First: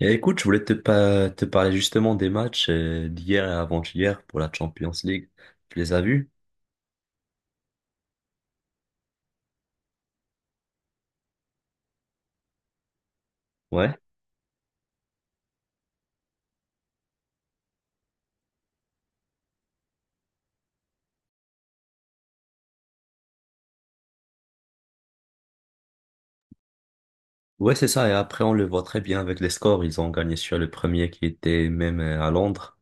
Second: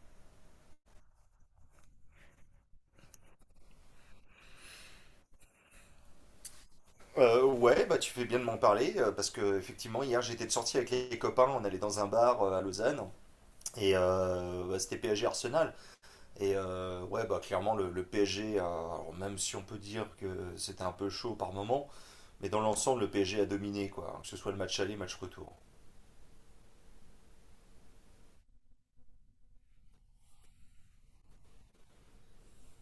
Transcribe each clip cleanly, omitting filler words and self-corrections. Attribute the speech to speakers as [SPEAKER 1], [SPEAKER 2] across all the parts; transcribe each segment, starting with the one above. [SPEAKER 1] Et écoute, je voulais te parler justement des matchs d'hier et avant-hier pour la Champions League. Tu les as vus?
[SPEAKER 2] Ouais, bah tu fais bien de m'en parler parce que effectivement hier j'étais de sortie avec les copains, on allait dans un bar à Lausanne et
[SPEAKER 1] Ouais.
[SPEAKER 2] bah, c'était PSG Arsenal et ouais bah clairement le PSG, alors, même si on peut dire que c'était un peu chaud par moment, mais dans l'ensemble le PSG a dominé quoi, hein, que ce soit le match aller, match retour.
[SPEAKER 1] Ouais, c'est ça. Et après, on le voit très bien avec les scores. Ils ont gagné sur le premier qui était même à Londres.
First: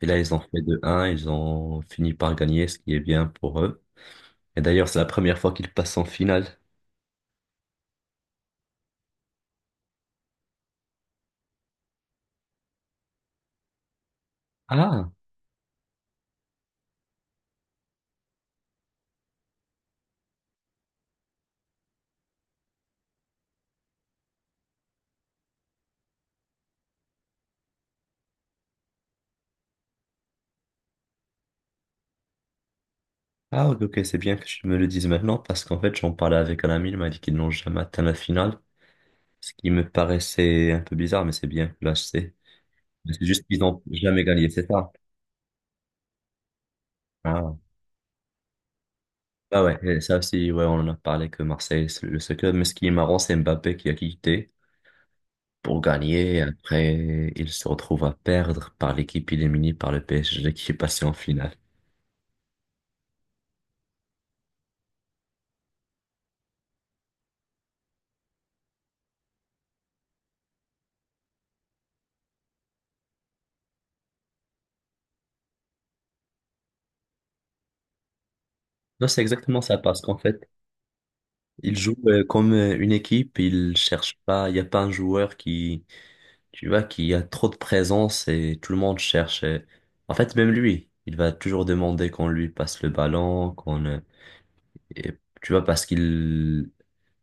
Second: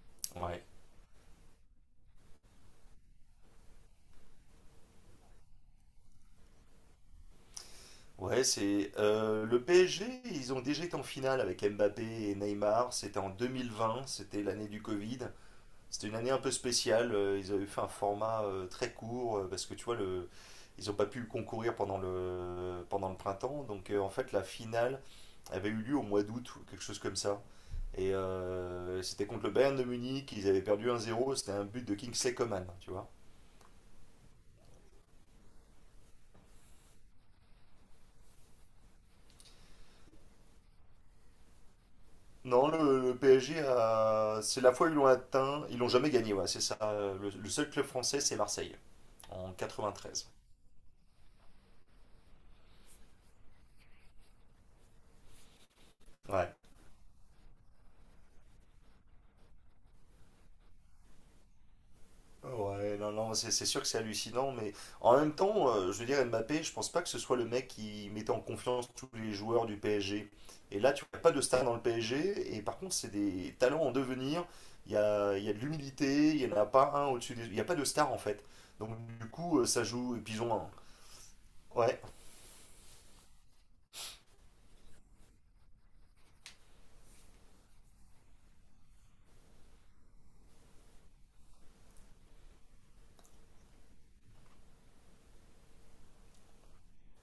[SPEAKER 1] Et là, ils ont fait
[SPEAKER 2] Ouais,
[SPEAKER 1] 2 un. Ils ont fini par gagner, ce qui est bien pour eux. Et d'ailleurs, c'est la première fois qu'ils passent en finale.
[SPEAKER 2] ouais, c'est le PSG, ils ont déjà été en finale avec Mbappé et Neymar, c'était en 2020, c'était l'année du
[SPEAKER 1] Ah,
[SPEAKER 2] Covid. C'était une année un peu spéciale. Ils avaient fait un format très court parce que tu vois, ils n'ont pas pu concourir pendant le printemps. Donc en fait, la finale avait eu lieu au mois d'août ou quelque chose comme ça. Et c'était contre le Bayern de Munich. Ils avaient perdu 1-0. C'était un but de Kingsley Coman, tu vois.
[SPEAKER 1] ah, ok, ok, c'est bien que tu me le dises maintenant parce qu'en fait, j'en parlais avec un ami. Il m'a dit qu'ils n'ont jamais atteint la finale. Ce qui me paraissait un peu bizarre, mais c'est bien que là, je sais.
[SPEAKER 2] Non, le,
[SPEAKER 1] Mais
[SPEAKER 2] le
[SPEAKER 1] c'est juste qu'ils
[SPEAKER 2] PSG,
[SPEAKER 1] n'ont jamais gagné,
[SPEAKER 2] c'est
[SPEAKER 1] c'est
[SPEAKER 2] la fois où
[SPEAKER 1] ça.
[SPEAKER 2] ils l'ont atteint. Ils l'ont jamais gagné, ouais, c'est ça. Le
[SPEAKER 1] Ah,
[SPEAKER 2] seul club français, c'est Marseille, en
[SPEAKER 1] ah ouais, et ça
[SPEAKER 2] 93.
[SPEAKER 1] aussi, ouais, on en a parlé que Marseille, c'est le seul club. Mais ce qui est marrant, c'est Mbappé qui a quitté pour gagner. Et
[SPEAKER 2] Ouais.
[SPEAKER 1] après, il se retrouve à perdre par l'équipe éliminée par le PSG qui est passé en finale.
[SPEAKER 2] Ouais, non, non, c'est sûr que c'est hallucinant, mais en même temps, je veux dire, Mbappé, je pense pas que ce soit le mec qui mettait en confiance tous les joueurs du PSG. Et là, tu n'as pas de star dans le PSG, et par contre, c'est des talents en devenir. Il y a de l'humilité, il n'y en a pas un au-dessus des... Il n'y a pas de star, en fait. Donc,
[SPEAKER 1] Non, c'est
[SPEAKER 2] du coup,
[SPEAKER 1] exactement ça,
[SPEAKER 2] ça
[SPEAKER 1] parce
[SPEAKER 2] joue,
[SPEAKER 1] qu'en
[SPEAKER 2] et puis ils
[SPEAKER 1] fait,
[SPEAKER 2] ont un...
[SPEAKER 1] ils jouent
[SPEAKER 2] Ouais,
[SPEAKER 1] comme une équipe, ils cherchent pas, il n'y a pas un joueur qui, tu vois, qui a trop de présence et tout le monde cherche. En fait, même lui, il va toujours demander qu'on lui passe le ballon, et, tu vois, parce qu'il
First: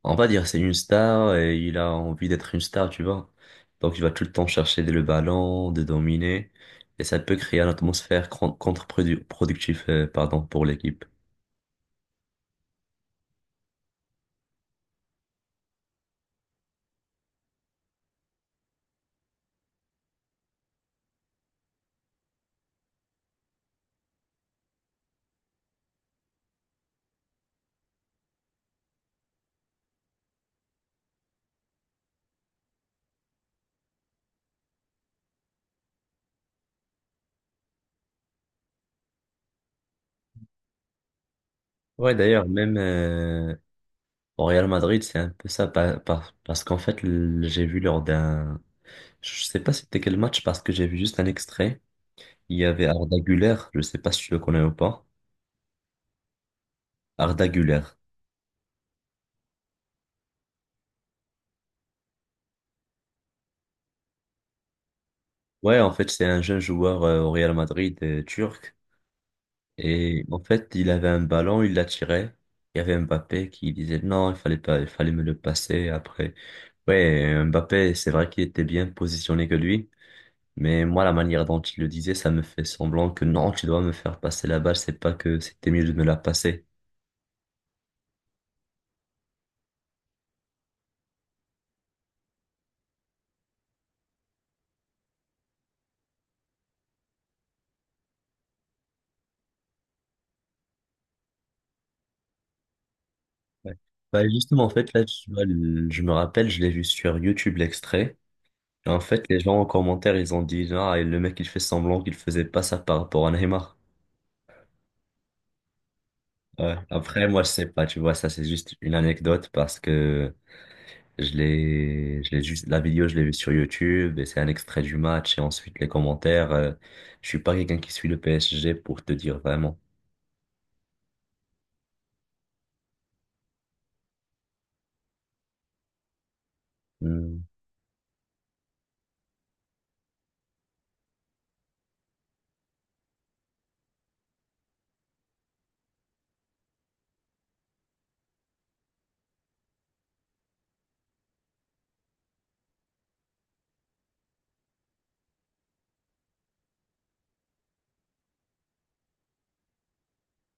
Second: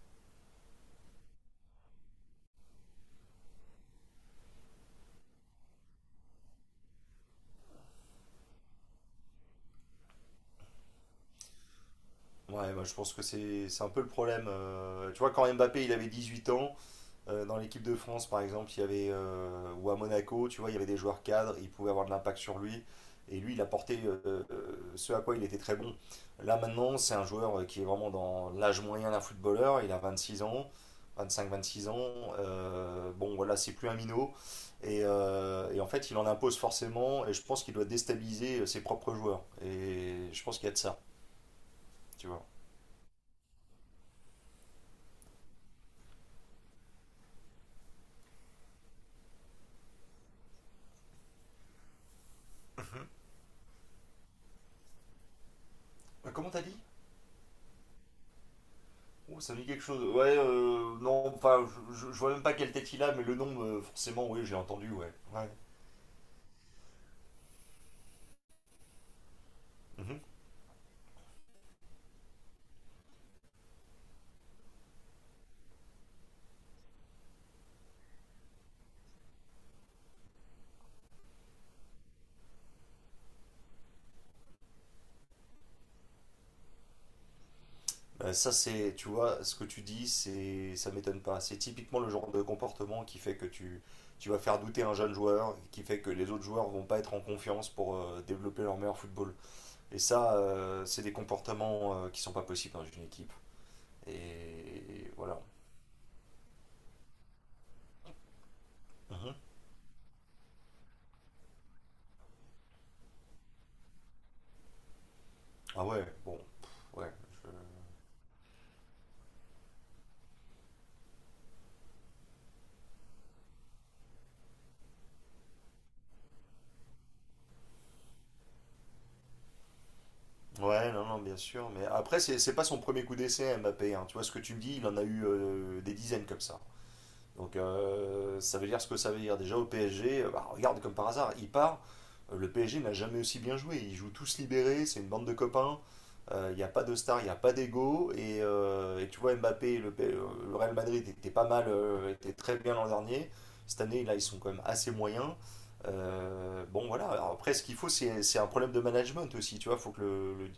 [SPEAKER 1] on va dire c'est une star et il a envie d'être une star, tu vois. Donc il va tout le temps chercher le ballon, de dominer, et ça peut créer une atmosphère contre-productive, pardon, pour l'équipe.
[SPEAKER 2] ouais, bah, je pense que c'est un peu le problème. Tu vois, quand Mbappé, il avait 18 ans. Dans l'équipe de France, par exemple, il y avait, ou à Monaco, tu vois, il y avait des joueurs cadres, ils pouvaient avoir de l'impact sur lui. Et lui, il apportait ce à quoi il était très bon. Là, maintenant, c'est un joueur qui est vraiment dans l'âge moyen d'un footballeur. Il a 26 ans, 25-26 ans. Bon, voilà, c'est plus un minot. Et, en fait, il en impose forcément. Et je pense qu'il doit déstabiliser ses propres joueurs. Et je pense qu'il y a de ça,
[SPEAKER 1] Ouais,
[SPEAKER 2] tu vois.
[SPEAKER 1] d'ailleurs, même au Real Madrid, c'est un peu ça, parce qu'en fait, le- j'ai vu lors d'un, je sais pas c'était quel match, parce que j'ai vu juste un extrait. Il y avait Arda Güler, je sais pas si tu le connais ou pas.
[SPEAKER 2] Comment t'as dit?
[SPEAKER 1] Arda Güler.
[SPEAKER 2] Oh, ça me dit quelque chose. Ouais, non, enfin, je vois même pas quelle tête il a, mais le nom, forcément, oui, j'ai entendu, ouais. Ouais.
[SPEAKER 1] Ouais, en fait, c'est un jeune joueur au Real Madrid turc.
[SPEAKER 2] Mhm.
[SPEAKER 1] Et en fait, il avait un ballon, il l'a tiré. Il y avait Mbappé qui disait non, il fallait pas, il fallait me le passer après. Ouais, Mbappé, c'est vrai qu'il était bien positionné que lui, mais moi, la manière dont il le disait, ça me fait semblant que non, tu dois me faire passer la balle, c'est pas que c'était mieux de me la passer.
[SPEAKER 2] Ça, c'est, tu vois, ce que tu dis, c'est, ça m'étonne pas. C'est typiquement le genre de comportement qui fait que tu vas faire douter un jeune joueur, qui fait que les autres joueurs vont pas être en confiance pour développer leur meilleur football. Et ça, c'est des comportements qui sont pas possibles dans une équipe.
[SPEAKER 1] Ouais. Bah, justement, en fait, là,
[SPEAKER 2] Et
[SPEAKER 1] tu
[SPEAKER 2] voilà.
[SPEAKER 1] vois, le- je me rappelle, je l'ai vu sur YouTube l'extrait. Et en fait,
[SPEAKER 2] Mhm.
[SPEAKER 1] les gens en commentaire, ils ont dit, ah, et le mec, il fait semblant qu'il faisait pas ça par rapport à Neymar.
[SPEAKER 2] Ah ouais, bon,
[SPEAKER 1] Ouais. Après, moi, je
[SPEAKER 2] pff, ouais.
[SPEAKER 1] sais pas, tu vois, ça, c'est juste une anecdote parce que je l'ai juste, la vidéo, je l'ai vue sur YouTube et c'est un extrait du match et ensuite les commentaires. Je suis pas quelqu'un qui suit le PSG pour te dire vraiment.
[SPEAKER 2] Ouais, non, non, bien sûr. Mais après, c'est pas son premier coup d'essai, Mbappé, hein. Tu vois ce que tu me dis, il en a eu des dizaines comme ça.
[SPEAKER 1] Hmm.
[SPEAKER 2] Donc ça veut dire ce que ça veut dire. Déjà au PSG, bah, regarde comme par hasard, il part. Le PSG n'a jamais aussi bien joué. Ils jouent tous libérés, c'est une bande de copains. Il n'y a pas de star, il n'y a pas d'ego. Et, tu vois Mbappé, le Real Madrid était pas mal, était très bien l'an dernier. Cette année, là, ils sont quand même assez moyens. Bon voilà, alors, après ce qu'il faut, c'est un problème de management aussi. Tu vois, il faut que le, le-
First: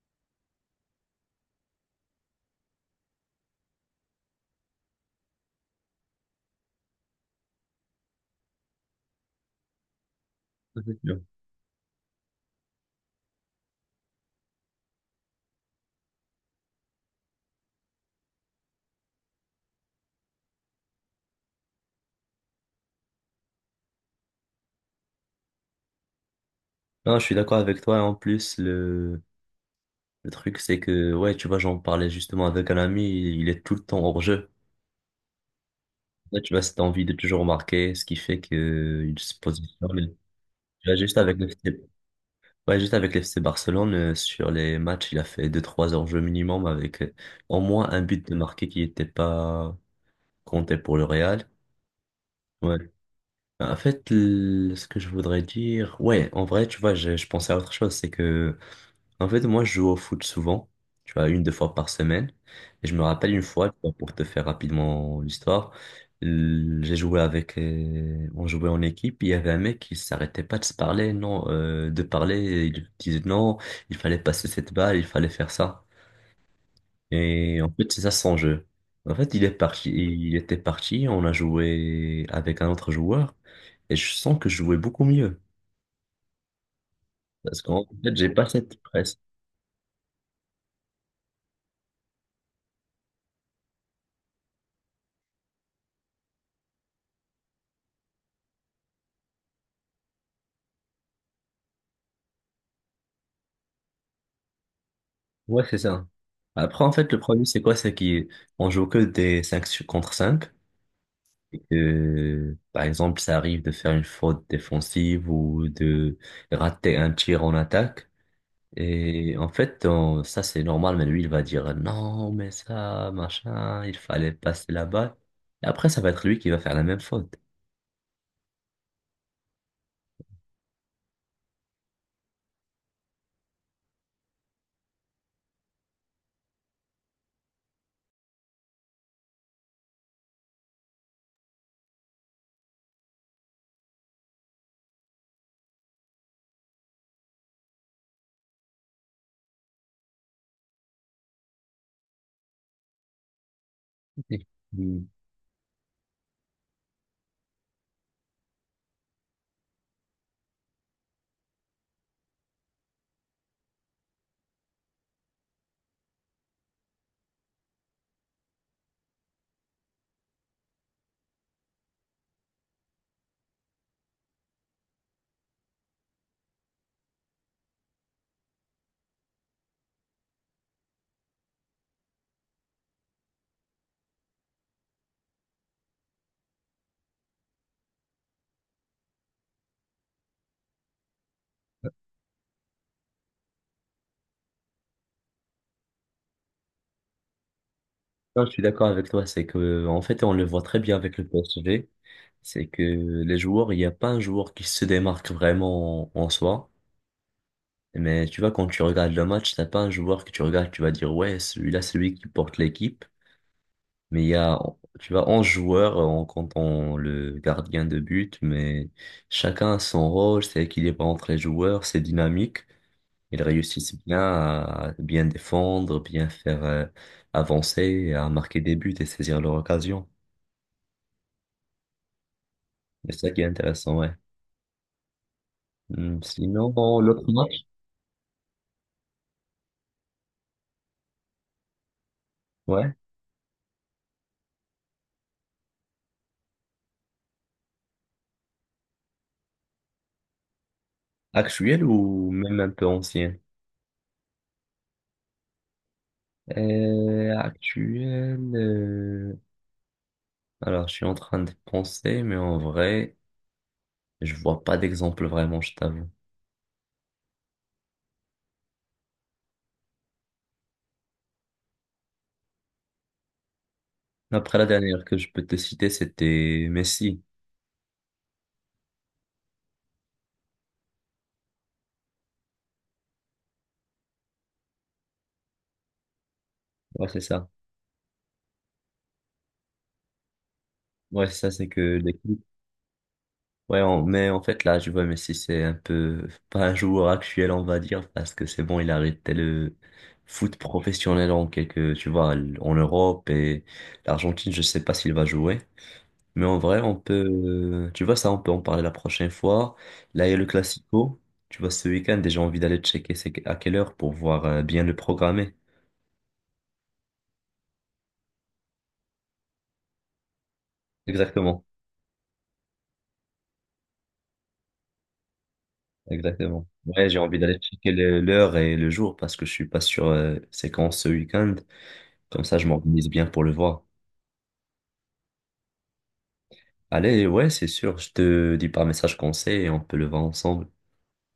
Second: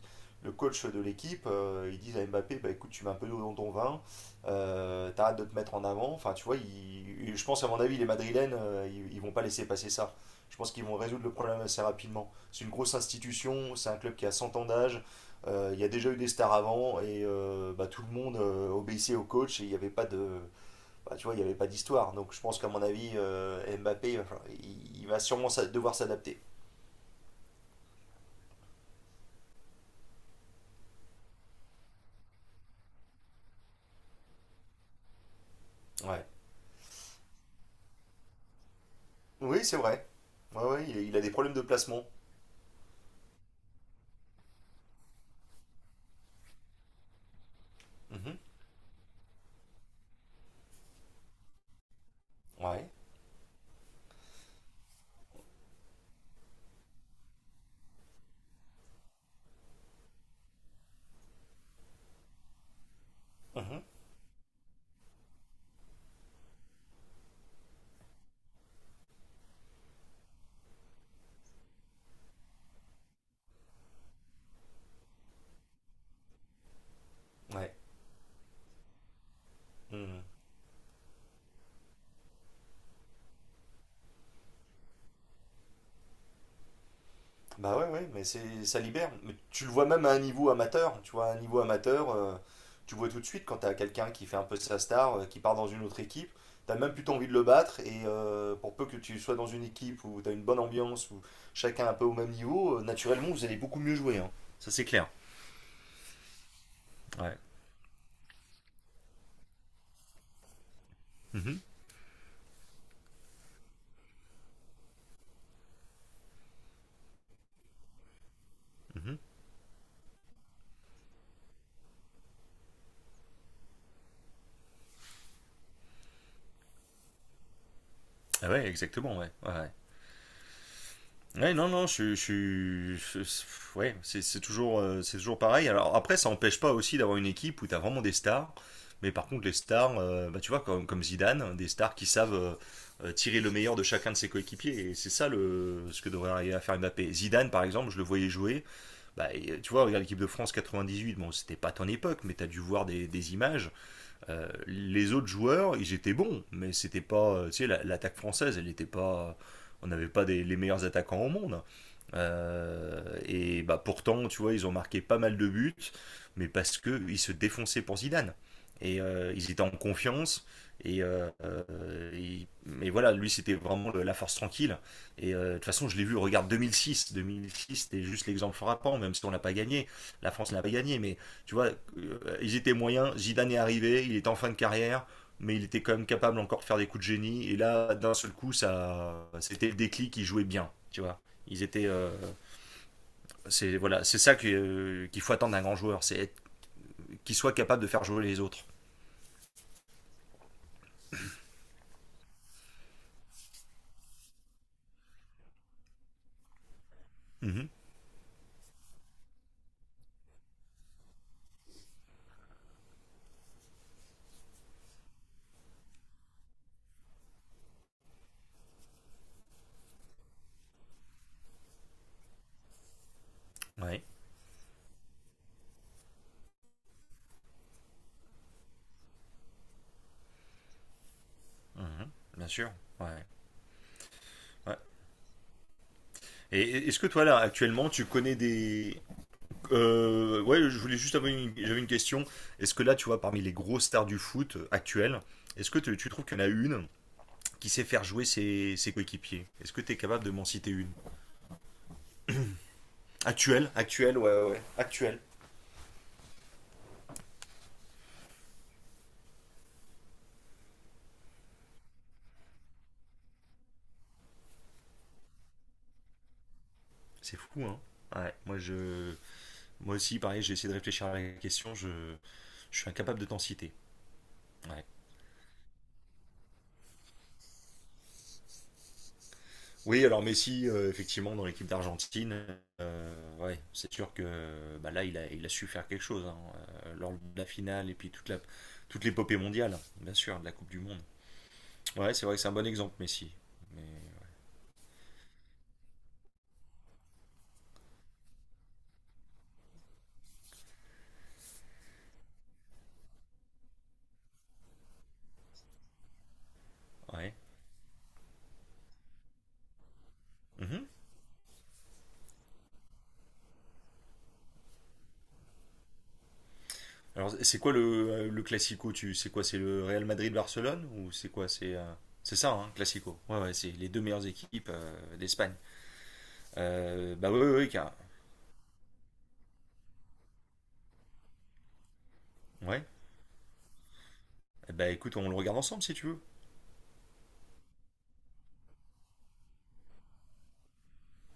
[SPEAKER 2] le coach de l'équipe, il dise à Mbappé, bah, écoute, tu mets un peu d'eau dans ton vin t'arrêtes de te mettre en avant. Enfin, tu vois, je pense, à mon avis, les Madrilènes, ils vont pas laisser passer ça. Je pense
[SPEAKER 1] Ça,
[SPEAKER 2] qu'ils vont
[SPEAKER 1] c'est sûr.
[SPEAKER 2] résoudre le problème assez rapidement. C'est une grosse institution, c'est un club qui a 100 ans d'âge, il y a déjà eu des stars avant, et bah, tout le monde obéissait au coach, et il n'y avait pas de, bah, tu vois, il y avait pas d'histoire. Donc je pense qu'à mon avis, Mbappé, enfin, il va sûrement devoir s'adapter.
[SPEAKER 1] Non, je suis d'accord avec toi. En plus, le truc, c'est que, ouais, tu vois, j'en parlais justement avec un ami, il est tout le temps hors jeu.
[SPEAKER 2] Ouais.
[SPEAKER 1] Là, tu vois, cette envie de toujours marquer, ce qui fait que il se
[SPEAKER 2] Oui, c'est vrai.
[SPEAKER 1] positionne.
[SPEAKER 2] Ouais, ouais,
[SPEAKER 1] Tu vois,
[SPEAKER 2] il,
[SPEAKER 1] juste
[SPEAKER 2] il a des
[SPEAKER 1] avec le
[SPEAKER 2] problèmes de placement.
[SPEAKER 1] ouais, juste avec l'FC Barcelone, sur les matchs, il a fait deux trois enjeux minimum avec au moins un but de
[SPEAKER 2] Mhm.
[SPEAKER 1] marqué qui n'était pas compté pour le Real. Ouais.
[SPEAKER 2] Ouais.
[SPEAKER 1] En fait, l- ce que je voudrais dire, ouais, en vrai, tu vois, je pensais à autre chose, c'est que en fait, moi, je joue au foot souvent, tu vois, une, deux fois par semaine. Et je me rappelle une fois, tu
[SPEAKER 2] Mhm.
[SPEAKER 1] vois, pour te faire rapidement l'histoire, l- j'ai joué avec, on jouait en équipe, il y avait un mec qui s'arrêtait pas de se parler, non, de parler, il disait non, il fallait passer cette balle, il fallait faire ça. Et en
[SPEAKER 2] Ouais.
[SPEAKER 1] fait, c'est ça son jeu. En fait, il est parti,
[SPEAKER 2] Mhm.
[SPEAKER 1] il était parti, on a joué avec un autre joueur, et je sens que je jouais beaucoup mieux. Parce
[SPEAKER 2] Bah
[SPEAKER 1] qu'en
[SPEAKER 2] ouais, ouais,
[SPEAKER 1] fait,
[SPEAKER 2] mais
[SPEAKER 1] j'ai pas
[SPEAKER 2] c'est,
[SPEAKER 1] cette,
[SPEAKER 2] ça libère. Mais tu le vois même à un niveau amateur. Tu vois, à un niveau amateur, tu vois tout de suite quand t'as quelqu'un qui fait un peu sa star, qui part dans une autre équipe, t'as même plutôt envie de le battre. Et pour peu que tu sois dans une équipe où t'as une bonne ambiance, où chacun est un peu au même niveau, naturellement vous allez beaucoup mieux jouer, hein. Ça c'est clair.
[SPEAKER 1] ouais, c'est ça. Après, en fait, le
[SPEAKER 2] Ouais.
[SPEAKER 1] problème, c'est quoi? C'est qu'on joue que des 5 contre 5 et
[SPEAKER 2] Mhm,
[SPEAKER 1] que, par exemple, ça arrive de faire une faute défensive ou de rater un tir en attaque.
[SPEAKER 2] mhm.
[SPEAKER 1] Et en fait, on- ça, c'est normal, mais lui, il va dire non, mais ça, machin, il fallait passer la balle. Et après, ça va être lui qui va faire la même faute.
[SPEAKER 2] Ah ouais, exactement, ouais, ouais, ouais. Ouais, non, non, je suis. Ouais, c'est toujours, c'est toujours pareil. Alors après, ça n'empêche pas aussi d'avoir une équipe où tu as vraiment des stars. Mais par contre, les stars, bah, tu vois, comme Zidane, des stars qui savent tirer le meilleur de chacun de ses coéquipiers. Et c'est ça ce que devrait arriver à faire Mbappé. Zidane, par exemple, je le voyais jouer. Bah, et, tu vois, regarde l'équipe de France 98. Bon, c'était pas ton époque, mais tu as dû voir des images. Les autres joueurs, ils étaient bons. Mais c'était pas. Tu sais, l'attaque française, elle n'était pas. On n'avait pas les meilleurs attaquants au monde. Et bah pourtant, tu vois, ils ont marqué pas mal de buts, mais parce que ils se défonçaient pour Zidane. Et ils étaient en confiance. Et, euh, mais voilà, lui, c'était vraiment la force tranquille. Et de toute façon, je l'ai vu, regarde 2006. 2006, c'était juste l'exemple frappant, même si on n'a pas gagné. La France n'a pas gagné, mais tu vois, ils étaient moyens. Zidane est arrivé, il était en fin de carrière, mais il était quand même capable encore de faire des coups de génie. Et là, d'un seul coup, ça, c'était le déclic, il jouait bien, tu vois. Ils étaient. C'est voilà, c'est ça que, qu'il faut attendre d'un grand joueur, c'est qu'il soit capable de faire jouer les
[SPEAKER 1] Non, je suis
[SPEAKER 2] autres.
[SPEAKER 1] d'accord avec toi, c'est que en fait on le voit très bien avec le PSG, c'est que les joueurs, il n'y a pas un joueur qui se démarque vraiment en soi,
[SPEAKER 2] Mhm.
[SPEAKER 1] mais tu vois quand tu regardes le match, t'as pas un joueur que tu regardes, tu vas dire ouais, celui-là c'est lui qui porte l'équipe, mais il y a tu vois 11 joueurs en comptant le gardien de but, mais chacun a son rôle, c'est équilibré entre les joueurs, c'est dynamique, ils réussissent
[SPEAKER 2] Oui,
[SPEAKER 1] bien à bien défendre, bien faire avancer, à marquer des buts et saisir leur occasion.
[SPEAKER 2] mhm, bien sûr.
[SPEAKER 1] C'est
[SPEAKER 2] Ouais.
[SPEAKER 1] ça qui est intéressant, ouais.
[SPEAKER 2] Ouais.
[SPEAKER 1] Hmm, sinon, bon,
[SPEAKER 2] Est-ce que toi
[SPEAKER 1] l'autre
[SPEAKER 2] là
[SPEAKER 1] match,
[SPEAKER 2] actuellement tu connais des ouais je voulais juste avoir une... j'avais une question. Est-ce que
[SPEAKER 1] ouais.
[SPEAKER 2] là tu vois parmi les grosses stars du foot actuelles, est-ce que tu trouves qu'il y en a une qui sait faire jouer ses coéquipiers, est-ce que tu es capable de m'en citer une?
[SPEAKER 1] Actuel ou même un peu ancien?
[SPEAKER 2] Actuelle, actuelle, ouais, ouais, ouais. Actuelle.
[SPEAKER 1] Actuel. Alors, je suis en train de penser, mais en vrai, je vois pas d'exemple vraiment, je t'avoue.
[SPEAKER 2] C'est fou, hein. Ouais, moi je Moi aussi, pareil, j'ai essayé de réfléchir à la question, je suis incapable de t'en citer.
[SPEAKER 1] Après, la
[SPEAKER 2] Ouais.
[SPEAKER 1] dernière que je peux te citer, c'était Messi.
[SPEAKER 2] Oui, alors Messi, effectivement, dans l'équipe d'Argentine, ouais, c'est sûr que bah, là, il a su faire quelque chose, hein,
[SPEAKER 1] Ouais,
[SPEAKER 2] lors de
[SPEAKER 1] c'est
[SPEAKER 2] la
[SPEAKER 1] ça.
[SPEAKER 2] finale et puis toute l'épopée mondiale, bien sûr, de la Coupe du Monde.
[SPEAKER 1] Ouais, c'est ça, c'est que
[SPEAKER 2] Ouais, c'est vrai que
[SPEAKER 1] l'équipe
[SPEAKER 2] c'est un bon exemple, Messi.
[SPEAKER 1] ouais,
[SPEAKER 2] Mais
[SPEAKER 1] on- mais en fait, là, je vois Messi, c'est un peu pas un joueur actuel, on va dire, parce que c'est bon, il a arrêté le foot professionnel en quelque, tu vois, en Europe et l'Argentine, je sais pas s'il va jouer. Mais en vrai, on peut,
[SPEAKER 2] ouais.
[SPEAKER 1] tu vois, ça, on peut en parler la prochaine fois. Là, il y a le
[SPEAKER 2] Mhm.
[SPEAKER 1] Classico. Tu vois, ce week-end, et j'ai envie d'aller checker c'est à quelle heure pour voir bien le programmer.
[SPEAKER 2] Alors, c'est quoi le classico, c'est quoi, c'est le Real Madrid-Barcelone ou c'est quoi,
[SPEAKER 1] Exactement,
[SPEAKER 2] c'est ça, hein, classico. Ouais, ouais, c'est les deux meilleures équipes d'Espagne.
[SPEAKER 1] exactement. Ouais, j'ai
[SPEAKER 2] Bah
[SPEAKER 1] envie
[SPEAKER 2] ouais, ouais,
[SPEAKER 1] d'aller
[SPEAKER 2] ouais,
[SPEAKER 1] checker le- l'heure et le jour parce que je suis pas sûr c'est quand ce week-end. Comme ça, je
[SPEAKER 2] ouais.
[SPEAKER 1] m'organise bien pour le voir.
[SPEAKER 2] Eh ben écoute, on le regarde ensemble si tu veux.
[SPEAKER 1] Allez, ouais, c'est sûr, je te dis par message conseil et on peut le voir ensemble.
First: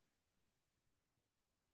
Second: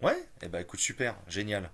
[SPEAKER 2] Ouais. Eh ben écoute, super, génial.